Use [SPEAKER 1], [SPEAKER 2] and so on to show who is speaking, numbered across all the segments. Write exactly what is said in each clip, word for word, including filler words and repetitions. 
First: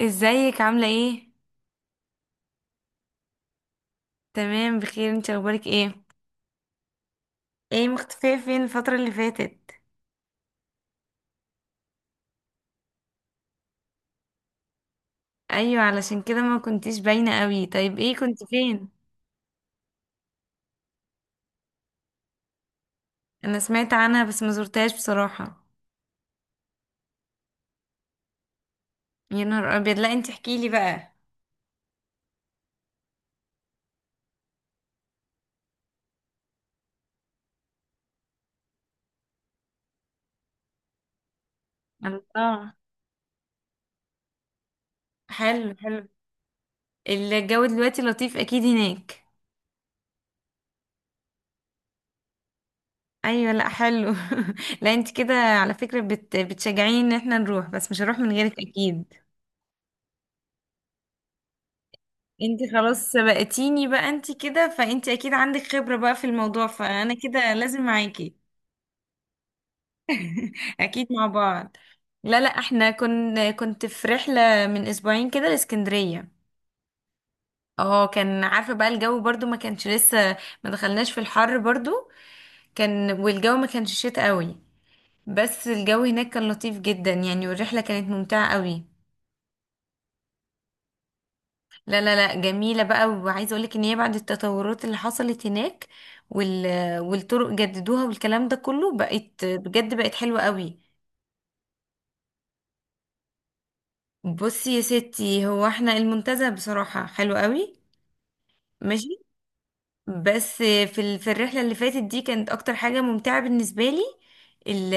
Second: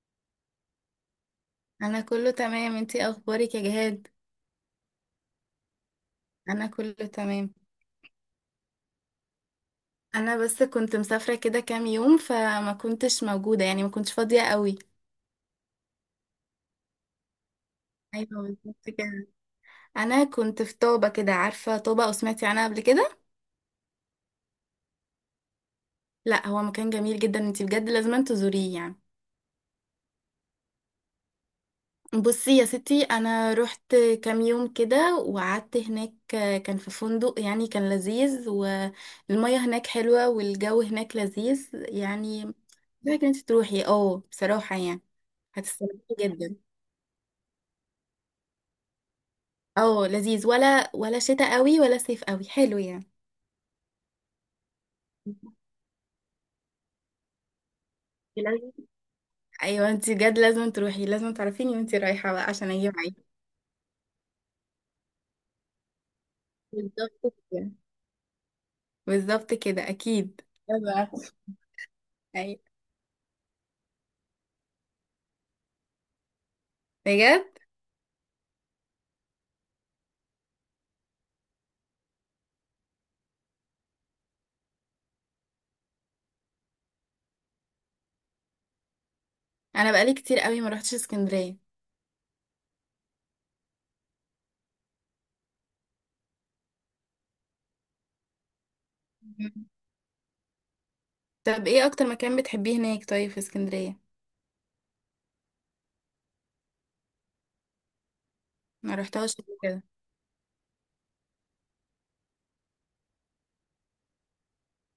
[SPEAKER 1] ازيك عاملة ايه؟
[SPEAKER 2] انا كله تمام، انتي اخبارك يا جهاد؟
[SPEAKER 1] تمام بخير، انت اخبارك ايه؟
[SPEAKER 2] انا كله تمام.
[SPEAKER 1] ايه مختفية فين الفترة اللي فاتت؟
[SPEAKER 2] انا بس كنت مسافره كده كام يوم، فما كنتش موجوده، يعني ما كنتش فاضيه قوي.
[SPEAKER 1] ايوه علشان كده ما كنتيش باينة قوي. طيب ايه
[SPEAKER 2] ايوه،
[SPEAKER 1] كنت فين؟
[SPEAKER 2] بالظبط كده. انا كنت في طابه كده. عارفه طابه او سمعتي عنها قبل كده؟
[SPEAKER 1] انا سمعت عنها بس ما زرتهاش بصراحة.
[SPEAKER 2] لا، هو مكان جميل جدا، انتي بجد لازم تزوريه يعني.
[SPEAKER 1] يا نهار ابيض، لا انت احكيلي بقى.
[SPEAKER 2] بصي يا ستي، انا رحت كام يوم كده وقعدت هناك. كان في فندق يعني، كان لذيذ، والمية هناك حلوة، والجو هناك لذيذ يعني.
[SPEAKER 1] الله.
[SPEAKER 2] محتاجة انت تروحي، اه، بصراحة يعني.
[SPEAKER 1] حلو
[SPEAKER 2] هتستمتعي
[SPEAKER 1] حلو.
[SPEAKER 2] جدا.
[SPEAKER 1] الجو دلوقتي لطيف اكيد هناك.
[SPEAKER 2] اه، لذيذ، ولا ولا شتاء قوي ولا صيف قوي، حلو يعني.
[SPEAKER 1] ايوه، لا حلو. لا انت كده على فكرة بت... بتشجعيني ان احنا نروح، بس مش هروح من غيرك
[SPEAKER 2] لازم.
[SPEAKER 1] اكيد.
[SPEAKER 2] ايوه، انت بجد لازم تروحي، لازم تعرفيني وانت رايحة بقى
[SPEAKER 1] انت
[SPEAKER 2] عشان اجي
[SPEAKER 1] خلاص
[SPEAKER 2] معاكي.
[SPEAKER 1] سبقتيني بقى، انت كده فانت اكيد عندك خبرة بقى في الموضوع، فانا
[SPEAKER 2] بالظبط
[SPEAKER 1] كده
[SPEAKER 2] كده.
[SPEAKER 1] لازم معاكي.
[SPEAKER 2] بالظبط كده اكيد.
[SPEAKER 1] اكيد مع
[SPEAKER 2] أيوة.
[SPEAKER 1] بعض. لا لا،
[SPEAKER 2] أيوة.
[SPEAKER 1] احنا كنا كنت في رحلة من اسبوعين كده لاسكندرية.
[SPEAKER 2] بجد.
[SPEAKER 1] اه كان عارفة بقى الجو برضو ما كانش لسه، ما دخلناش في الحر برضو. كان والجو ما كانش شتا قوي، بس الجو هناك كان لطيف جدا يعني، والرحلة كانت ممتعة قوي.
[SPEAKER 2] انا بقالي كتير قوي ما روحتش اسكندرية.
[SPEAKER 1] لا لا لا، جميلة بقى، وعايزة اقولك ان هي بعد التطورات اللي حصلت هناك وال... والطرق جددوها والكلام ده كله، بقت
[SPEAKER 2] مم.
[SPEAKER 1] بجد بقت حلوة قوي.
[SPEAKER 2] طب ايه اكتر مكان بتحبيه هناك، طيب، في اسكندرية؟
[SPEAKER 1] بصي يا ستي، هو احنا المنتزه بصراحة حلو قوي،
[SPEAKER 2] ما
[SPEAKER 1] ماشي.
[SPEAKER 2] رحتهاش قبل كده.
[SPEAKER 1] بس في ال... في الرحلة اللي فاتت دي كانت اكتر حاجة ممتعة بالنسبة لي ال...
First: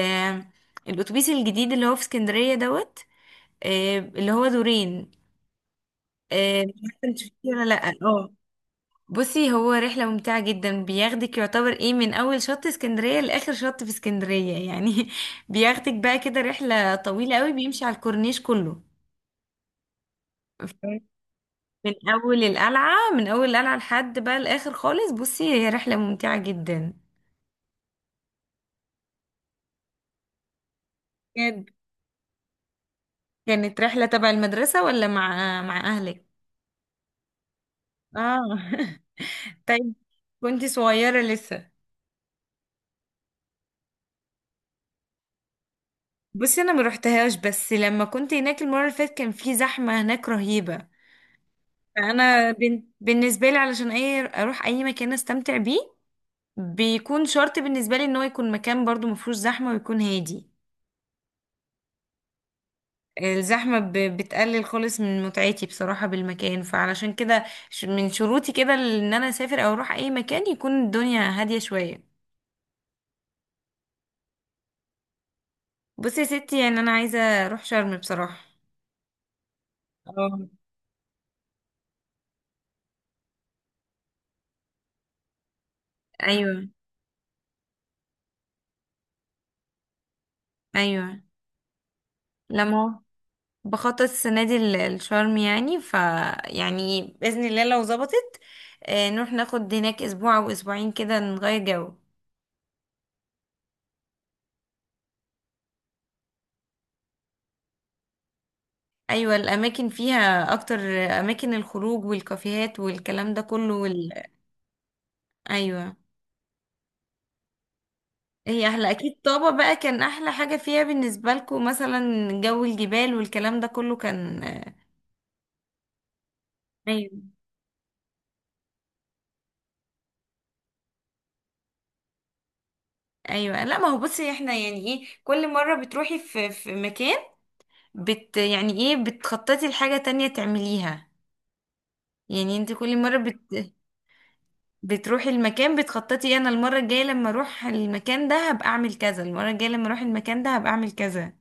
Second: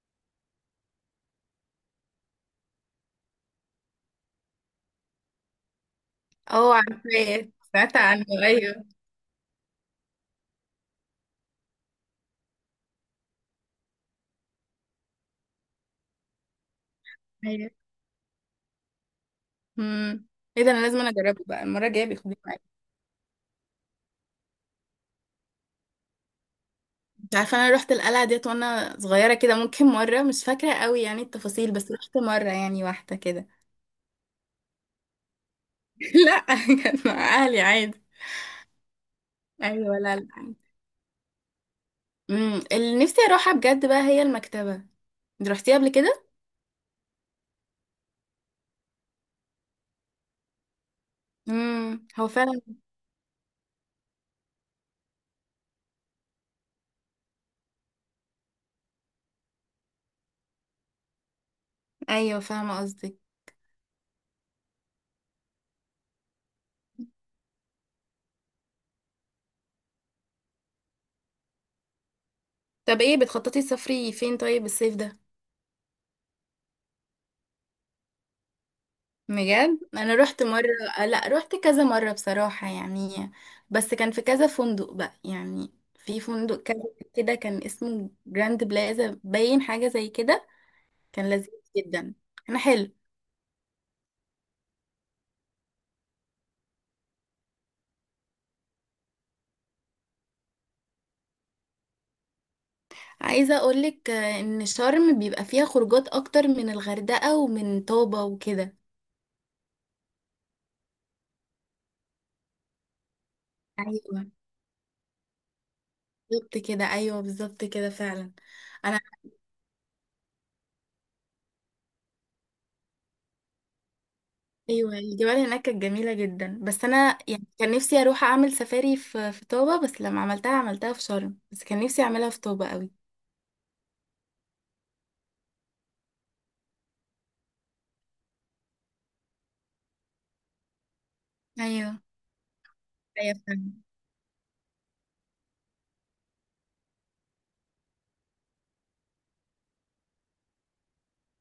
[SPEAKER 1] الاتوبيس الجديد اللي هو في اسكندرية دوت، آه، اللي هو دورين، آه، مش
[SPEAKER 2] اه،
[SPEAKER 1] عارفة انت شفتيه
[SPEAKER 2] عارفاه،
[SPEAKER 1] ولا لا،
[SPEAKER 2] سمعت عنه،
[SPEAKER 1] اه.
[SPEAKER 2] ايوه.
[SPEAKER 1] بصي هو رحلة ممتعة جدا، بياخدك يعتبر ايه من اول شط اسكندرية لاخر شط في اسكندرية يعني بياخدك بقى كده رحلة طويلة قوي،
[SPEAKER 2] ايوه.
[SPEAKER 1] بيمشي على الكورنيش كله.
[SPEAKER 2] امم ايه ده، انا لازم
[SPEAKER 1] ف-
[SPEAKER 2] انا اجربه بقى، المره
[SPEAKER 1] من
[SPEAKER 2] الجايه بياخدوني
[SPEAKER 1] اول
[SPEAKER 2] معايا.
[SPEAKER 1] القلعة من اول القلعة لحد بقى الاخر خالص. بصي هي رحلة ممتعة جدا.
[SPEAKER 2] انت عارفه انا رحت القلعه ديت وانا صغيره كده، ممكن مره، مش فاكره قوي يعني
[SPEAKER 1] كانت
[SPEAKER 2] التفاصيل، بس رحت مره يعني، واحده كده.
[SPEAKER 1] كانت رحلة تبع المدرسة ولا مع مع اهلك؟
[SPEAKER 2] لا. كانت مع اهلي عادي.
[SPEAKER 1] اه طيب.
[SPEAKER 2] ايوه، لا، لا.
[SPEAKER 1] كنت صغيرة لسه.
[SPEAKER 2] امم اللي نفسي اروحها بجد بقى هي المكتبه. انت رحتيها قبل كده؟
[SPEAKER 1] بصي انا ما روحتهاش، بس لما كنت هناك المرة اللي فاتت كان في زحمة هناك رهيبة.
[SPEAKER 2] امم هو
[SPEAKER 1] فانا
[SPEAKER 2] فعلا.
[SPEAKER 1] بن... بالنسبه لي علشان اي اروح اي مكان استمتع بيه، بيكون شرط بالنسبه لي ان هو يكون مكان برضو مفهوش زحمه ويكون هادي.
[SPEAKER 2] ايوه، فاهمه قصدك.
[SPEAKER 1] الزحمه ب... بتقلل خالص من متعتي بصراحه بالمكان، فعلشان كده ش- من شروطي كده ان انا اسافر او اروح اي مكان يكون الدنيا هاديه شويه.
[SPEAKER 2] طب ايه، بتخططي تسافري فين طيب الصيف ده؟
[SPEAKER 1] بصي يا ستي، يعني انا عايزه اروح شرم بصراحه.
[SPEAKER 2] بجد؟ انا رحت
[SPEAKER 1] اه.
[SPEAKER 2] مره. لا، رحت كذا مره بصراحه يعني. بس كان في كذا فندق بقى، يعني في فندق
[SPEAKER 1] ايوه.
[SPEAKER 2] كذا. كده، كان اسمه جراند بلازا، باين حاجه زي كده.
[SPEAKER 1] ايوه.
[SPEAKER 2] كان لذيذ. جدا. انا
[SPEAKER 1] لما
[SPEAKER 2] حلو.
[SPEAKER 1] هو بخطط السنة دي ل- لشرم يعني، ف يعني بإذن الله لو ظبطت، آه، نروح ناخد هناك أسبوع أو أسبوعين كده نغير جو.
[SPEAKER 2] عايزه اقولك، آه، ان شرم بيبقى فيها خروجات اكتر من الغردقه ومن طابه وكده.
[SPEAKER 1] أيوة، الأماكن فيها أكتر، أماكن الخروج والكافيهات والكلام ده كله وال...
[SPEAKER 2] ايوه،
[SPEAKER 1] أيوة.
[SPEAKER 2] بالظبط كده. ايوه، بالظبط كده فعلا.
[SPEAKER 1] هي أحلى
[SPEAKER 2] انا.
[SPEAKER 1] أكيد، طابة بقى كان أحلى حاجة فيها بالنسبة لكم مثلا جو الجبال والكلام ده كله كان.
[SPEAKER 2] ايوه، الجبال هناك كانت جميله جدا، بس انا
[SPEAKER 1] أيوة
[SPEAKER 2] يعني كان نفسي اروح اعمل سفاري في في طوبه، بس لما عملتها عملتها في شرم، بس كان نفسي اعملها في طوبه قوي.
[SPEAKER 1] أيوة، لا ما هو بصي احنا يعني إيه، كل مرة بتروحي في في مكان بت يعني إيه بتخططي لحاجة تانية تعمليها.
[SPEAKER 2] ايوه.
[SPEAKER 1] يعني انت كل مرة
[SPEAKER 2] ايوه فعلا.
[SPEAKER 1] بت... بتروحي المكان بتخططي انا المرة الجاية لما اروح المكان ده هبقى اعمل كذا، المرة الجاية لما اروح المكان ده هبقى اعمل كذا.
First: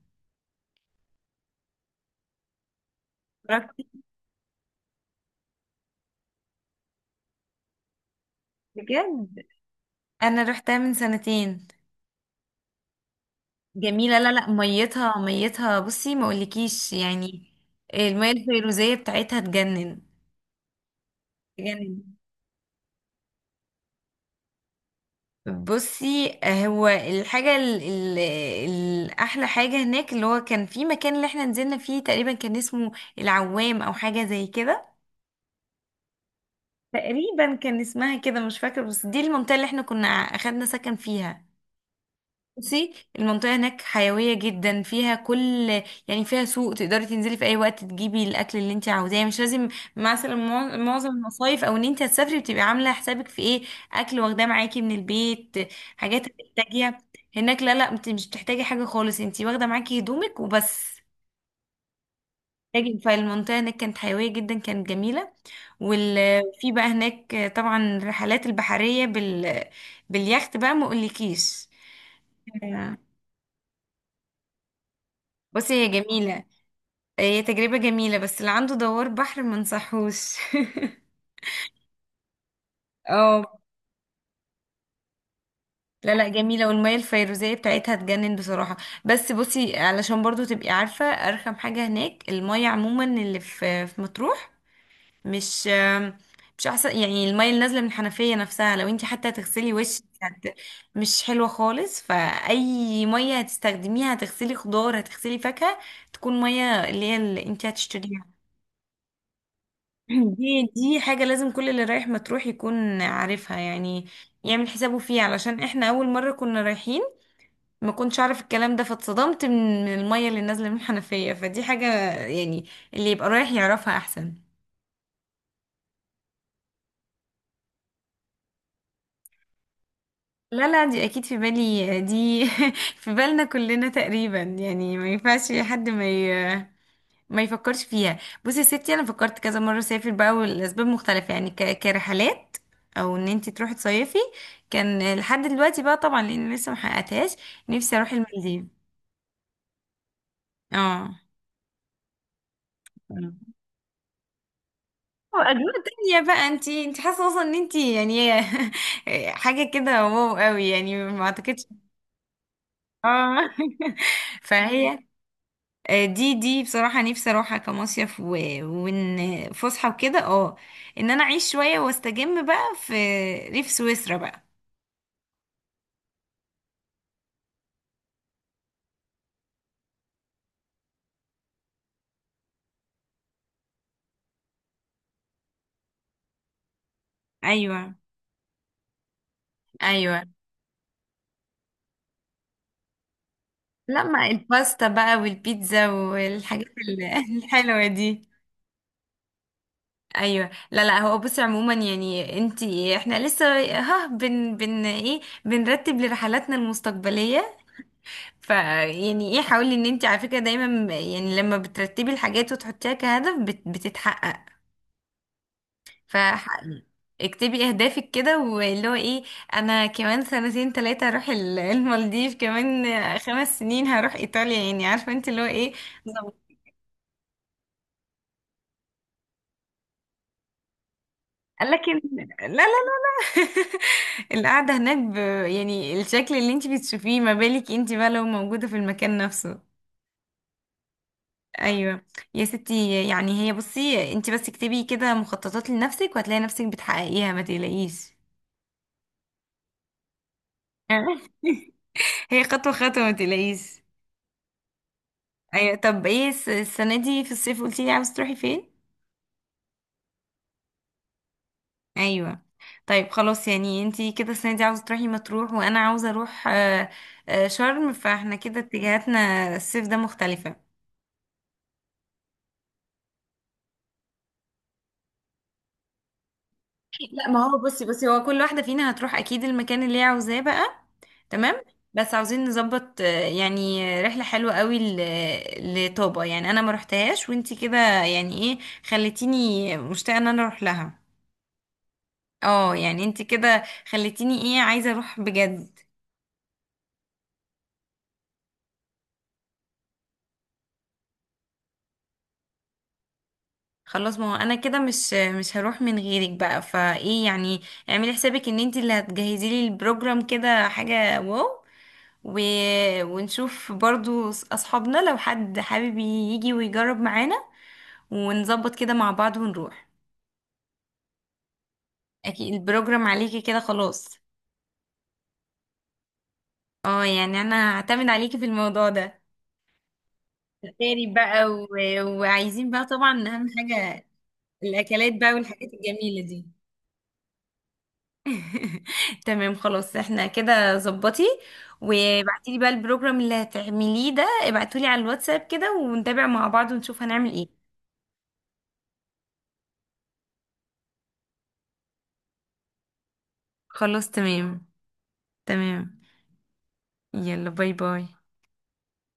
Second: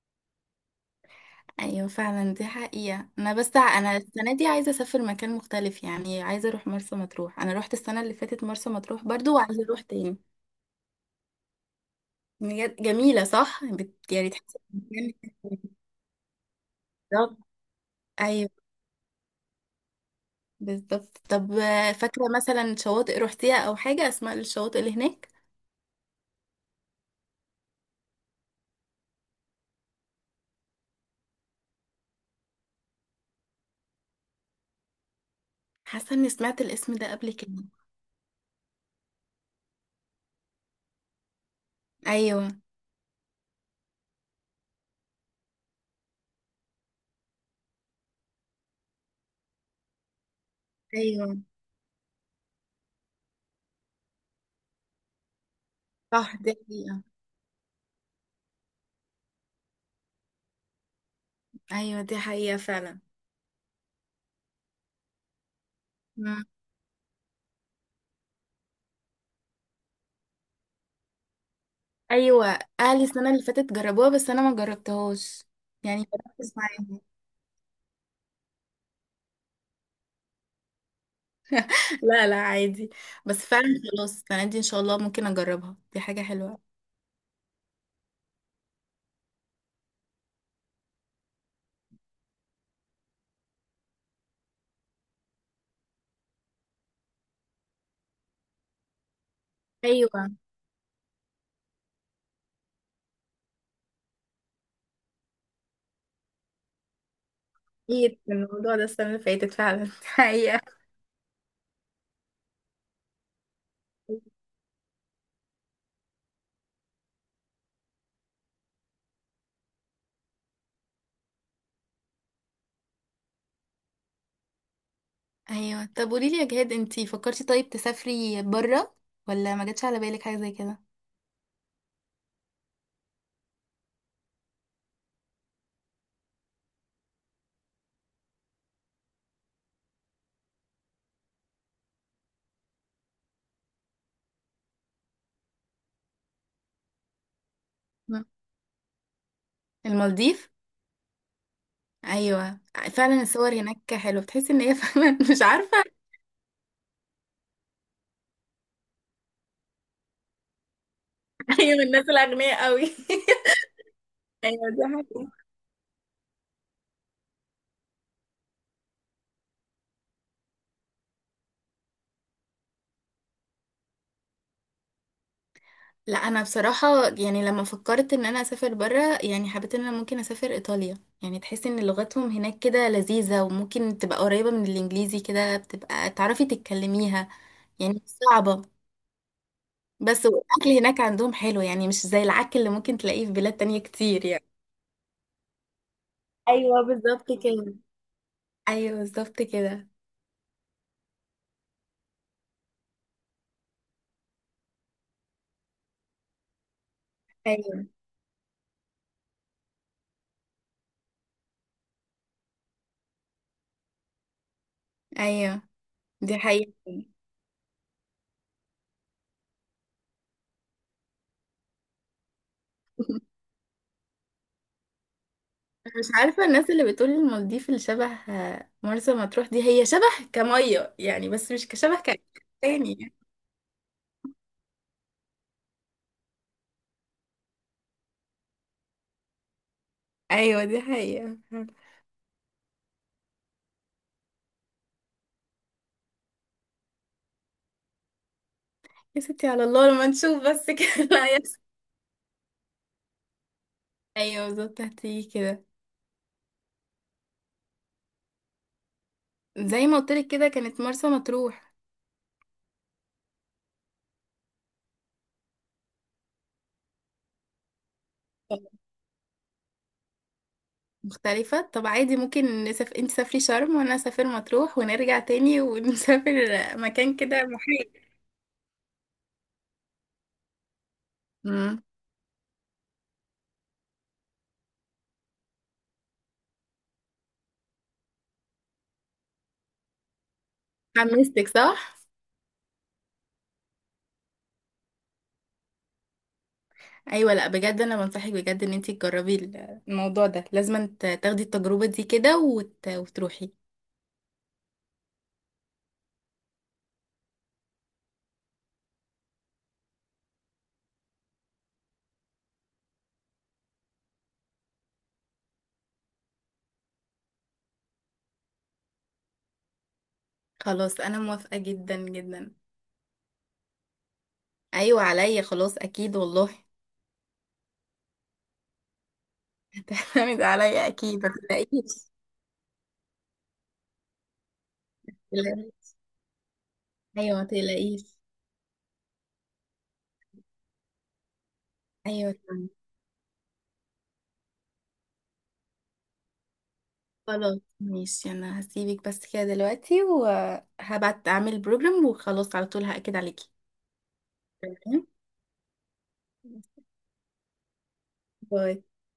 [SPEAKER 2] ايوه فعلا، دي حقيقه. انا بس ع-
[SPEAKER 1] رحتي
[SPEAKER 2] انا السنه دي عايزه اسافر مكان مختلف، يعني عايزه اروح مرسى مطروح. انا روحت السنه اللي فاتت مرسى مطروح برضو،
[SPEAKER 1] بجد؟
[SPEAKER 2] وعايزه اروح تاني.
[SPEAKER 1] انا رحتها من سنتين.
[SPEAKER 2] بجد؟ جميله، صح؟ بت...
[SPEAKER 1] جميلة،
[SPEAKER 2] يعني
[SPEAKER 1] لا لا،
[SPEAKER 2] تحس المكان.
[SPEAKER 1] ميتها ميتها بصي ما اقولكيش
[SPEAKER 2] بالظبط.
[SPEAKER 1] يعني. المية
[SPEAKER 2] ايوه
[SPEAKER 1] الفيروزية بتاعتها تجنن،
[SPEAKER 2] بالظبط. طب آه،
[SPEAKER 1] تجنن.
[SPEAKER 2] فاكره مثلا شواطئ روحتيها او حاجه، اسماء الشواطئ اللي هناك؟
[SPEAKER 1] بصي هو الحاجة ال- ال- الأحلى حاجة هناك اللي هو كان في مكان اللي احنا نزلنا فيه تقريبا كان اسمه العوام أو حاجة زي كده.
[SPEAKER 2] حاسه اني سمعت الاسم ده قبل
[SPEAKER 1] تقريبا
[SPEAKER 2] كده.
[SPEAKER 1] كان اسمها كده، مش فاكرة، بس دي المنطقة اللي احنا كنا اخدنا سكن فيها.
[SPEAKER 2] ايوه.
[SPEAKER 1] بصي المنطقة هناك حيوية جدا، فيها كل يعني، فيها سوق تقدري تنزلي في اي وقت تجيبي الاكل اللي انت عاوزاه، يعني مش لازم مثلا مع- معظم
[SPEAKER 2] ايوه،
[SPEAKER 1] المصايف او ان انت هتسافري بتبقي عاملة حسابك في ايه، اكل واخداه معاكي من البيت، حاجات
[SPEAKER 2] صح، دي
[SPEAKER 1] هتحتاجيها.
[SPEAKER 2] حقيقه.
[SPEAKER 1] هناك لا لا، انت مش بتحتاجي حاجة خالص، انت واخدة معاكي هدومك وبس.
[SPEAKER 2] ايوه، دي حقيقه
[SPEAKER 1] تاجي
[SPEAKER 2] فعلا.
[SPEAKER 1] فالمنطقة هناك كانت حيوية جدا، كانت جميلة.
[SPEAKER 2] مم.
[SPEAKER 1] وفي بقى هناك طبعا الرحلات البحرية بال... باليخت بقى ما اقولكيش.
[SPEAKER 2] ايوه،
[SPEAKER 1] آه،
[SPEAKER 2] اهلي السنه اللي فاتت جربوها بس انا ما جربتهاش.
[SPEAKER 1] بصي هي
[SPEAKER 2] يعني
[SPEAKER 1] جميلة،
[SPEAKER 2] مركز معاهم.
[SPEAKER 1] هي تجربة جميلة، بس اللي عنده دوار بحر ما انصحوش.
[SPEAKER 2] لا، لا، عادي.
[SPEAKER 1] اه.
[SPEAKER 2] بس فعلا. خلاص، السنه دي ان شاء الله ممكن اجربها، دي
[SPEAKER 1] لا
[SPEAKER 2] حاجه
[SPEAKER 1] لا، جميلة
[SPEAKER 2] حلوه.
[SPEAKER 1] والمية الفيروزية بتاعتها تجنن بصراحة. بس بصي علشان برضو تبقي عارفة، أرخم حاجة هناك المية عموما اللي في في مطروح. مش مش احسن يعني، المية اللي نازلة من الحنفية نفسها لو انت حتى هتغسلي وشك
[SPEAKER 2] ايوه،
[SPEAKER 1] هت- مش حلوة خالص، فأي مية هتستخدميها هتغسلي خضار هتغسلي فاكهة، تكون مية اللي هي اللي انت
[SPEAKER 2] اكيد
[SPEAKER 1] هتشتريها.
[SPEAKER 2] من الموضوع ده السنه اللي فاتت فعلا. دي حقيقه.
[SPEAKER 1] دي دي حاجة لازم كل اللي رايح مطروح يكون عارفها، يعني يعمل حسابه فيها، علشان احنا أول مرة كنا رايحين ما كنتش أعرف الكلام ده، فاتصدمت من من المية اللي نازلة من الحنفية، فدي حاجة يعني اللي يبقى رايح يعرفها أحسن.
[SPEAKER 2] ايوه، طب قولي لي يا جهاد، انتي فكرتي طيب تسافري بره؟ ولا ما جاتش على بالك حاجه زي
[SPEAKER 1] لا
[SPEAKER 2] كده؟
[SPEAKER 1] لا، دي اكيد في بالي، دي في بالنا كلنا تقريبا يعني، ما ينفعش حد ما ي... ما يفكرش فيها. بصي يا ستي، انا فكرت كذا مره اسافر بقى، والاسباب مختلفه يعني، ك... كرحلات او ان انت تروحي تصيفي، كان لحد دلوقتي بقى طبعا لان لسه ما حققتهاش، نفسي اروح
[SPEAKER 2] مم.
[SPEAKER 1] المالديف.
[SPEAKER 2] المالديف.
[SPEAKER 1] اه،
[SPEAKER 2] ايوه. فعلا، الصور هناك حلوه، بتحس ان هي فعلا مش
[SPEAKER 1] اجواء
[SPEAKER 2] عارفه.
[SPEAKER 1] تانية بقى، انت انت حاسه اصلا ان انت يعني حاجه كده واو قوي، يعني ما اعتقدش.
[SPEAKER 2] هي من الناس الاغنياء قوي.
[SPEAKER 1] اه
[SPEAKER 2] ايوه، دي
[SPEAKER 1] فهي،
[SPEAKER 2] حقيقة.
[SPEAKER 1] آه، دي دي بصراحة نفسي اروحها كمصيف، و... وان فسحة وكده، اه، ان انا اعيش شوية واستجم بقى في ريف سويسرا بقى.
[SPEAKER 2] لا، انا بصراحه يعني لما فكرت ان انا اسافر بره، يعني حبيت ان انا ممكن اسافر ايطاليا، يعني تحس ان لغتهم هناك كده لذيذه، وممكن تبقى قريبه من الانجليزي كده، بتبقى تعرفي تتكلميها. يعني
[SPEAKER 1] ايوه.
[SPEAKER 2] مش صعبه.
[SPEAKER 1] ايوه،
[SPEAKER 2] بس والاكل هناك عندهم حلو، يعني مش زي العك اللي ممكن تلاقيه في بلاد تانية
[SPEAKER 1] لا ما
[SPEAKER 2] كتير يعني.
[SPEAKER 1] الباستا بقى والبيتزا والحاجات
[SPEAKER 2] ايوه،
[SPEAKER 1] ال-
[SPEAKER 2] بالظبط كده.
[SPEAKER 1] الحلوه دي.
[SPEAKER 2] ايوه، بالظبط كده.
[SPEAKER 1] ايوه لا لا، هو بصي عموما يعني انتي احنا لسه، ها بن بن ايه بنرتب لرحلاتنا المستقبليه.
[SPEAKER 2] ايوه،
[SPEAKER 1] ف يعني ايه، حاولي ان انتي على فكره دايما يعني لما بترتبي الحاجات وتحطيها كهدف بت بتتحقق،
[SPEAKER 2] ايوه، دي حقيقة.
[SPEAKER 1] فاكتبي اهدافك كده واللي هو ايه. انا كمان سنتين تلاتة هروح ال- المالديف، كمان خمس سنين هروح ايطاليا، يعني عارفة انت اللي هو ايه.
[SPEAKER 2] مش
[SPEAKER 1] بالظبط.
[SPEAKER 2] عارفة، الناس اللي بتقول المالديف اللي شبه مرسى مطروح، دي هي شبه كمية يعني، بس مش كشبه
[SPEAKER 1] لكن
[SPEAKER 2] ك-
[SPEAKER 1] لا لا لا، لا
[SPEAKER 2] تاني.
[SPEAKER 1] القعدة هناك ب... يعني الشكل اللي انت بتشوفيه، ما بالك انت بقى لو موجودة في المكان نفسه.
[SPEAKER 2] ايوه، دي حقيقة.
[SPEAKER 1] ايوه. يا ستي يعني هي بصي، انت بس اكتبي كده مخططات لنفسك وهتلاقي نفسك بتحققيها ما تقلقيش.
[SPEAKER 2] يا ستي، على الله لما نشوف بس كده. لا يحصل.
[SPEAKER 1] هي خطوة خطوة ما تقلقيش.
[SPEAKER 2] ايوه، بالظبط هتيجي كده.
[SPEAKER 1] ايوه طب ايه الس- السنه دي في الصيف قلتي لي عاوزه تروحي فين؟
[SPEAKER 2] زي ما قلتلك كده، كانت مرسى مطروح.
[SPEAKER 1] ايوه. طيب خلاص، يعني انتي كده السنه دي عاوزه تروحي مطروح وانا عاوزه اروح آه، آه، شرم، فاحنا كده اتجاهاتنا الصيف ده مختلفه.
[SPEAKER 2] مختلفة. طب عادي ممكن نسافر، انت سافري شرم وانا اسافر مطروح، ونرجع تاني ونسافر مكان
[SPEAKER 1] لا ما
[SPEAKER 2] كده
[SPEAKER 1] هو بصي،
[SPEAKER 2] محايد.
[SPEAKER 1] بصي هو كل واحده فينا هتروح اكيد المكان اللي هي عاوزاه بقى، تمام.
[SPEAKER 2] مم.
[SPEAKER 1] بس عاوزين نظبط، آه، يعني رحله حلوه قوي ل- لطابا يعني، انا ما روحتهاش وانتي كده يعني ايه خليتيني مشتاقه ان انا اروح لها.
[SPEAKER 2] حمستك، صح؟
[SPEAKER 1] اه يعني انتي كده خليتيني ايه عايزه اروح بجد.
[SPEAKER 2] ايوه، لا بجد انا بنصحك بجد ان انتي تجربي ال- الموضوع ده، لازم ت- تاخدي التجربه دي كده، وت... وتروحي.
[SPEAKER 1] خلاص ما هو انا كده مش مش هروح من غيرك بقى، فايه يعني، اعملي حسابك ان انت اللي هتجهزي لي البروجرام كده حاجة واو، و... ونشوف برضو أص- اصحابنا لو حد حابب يجي ويجرب معانا، ونظبط كده مع بعض ونروح.
[SPEAKER 2] خلاص، انا موافقه جدا جدا.
[SPEAKER 1] اكيد البروجرام عليكي كده خلاص.
[SPEAKER 2] ايوه، عليا خلاص اكيد والله.
[SPEAKER 1] اه يعني انا هعتمد عليكي في الموضوع ده.
[SPEAKER 2] هتعتمد عليا
[SPEAKER 1] تاري
[SPEAKER 2] اكيد، ما
[SPEAKER 1] بقى و...
[SPEAKER 2] تقلقيش.
[SPEAKER 1] وعايزين بقى طبعا اهم حاجة الاكلات
[SPEAKER 2] ما
[SPEAKER 1] بقى والحاجات
[SPEAKER 2] تقلقيش.
[SPEAKER 1] الجميلة دي.
[SPEAKER 2] ايوه ما تقلقيش.
[SPEAKER 1] تمام خلاص، احنا كده ظبطي،
[SPEAKER 2] ايوه،
[SPEAKER 1] وابعتي لي بقى
[SPEAKER 2] تمام.
[SPEAKER 1] البروجرام اللي هتعمليه ده ابعتولي لي على الواتساب كده، ونتابع مع بعض ونشوف هنعمل ايه.
[SPEAKER 2] خلاص، ماشي، انا هسيبك بس كده دلوقتي، وهبعت اعمل بروجرام، وخلاص على طول هاكد عليكي.
[SPEAKER 1] خلاص تمام.
[SPEAKER 2] تمام؟
[SPEAKER 1] تمام. يلا باي باي.
[SPEAKER 2] باي.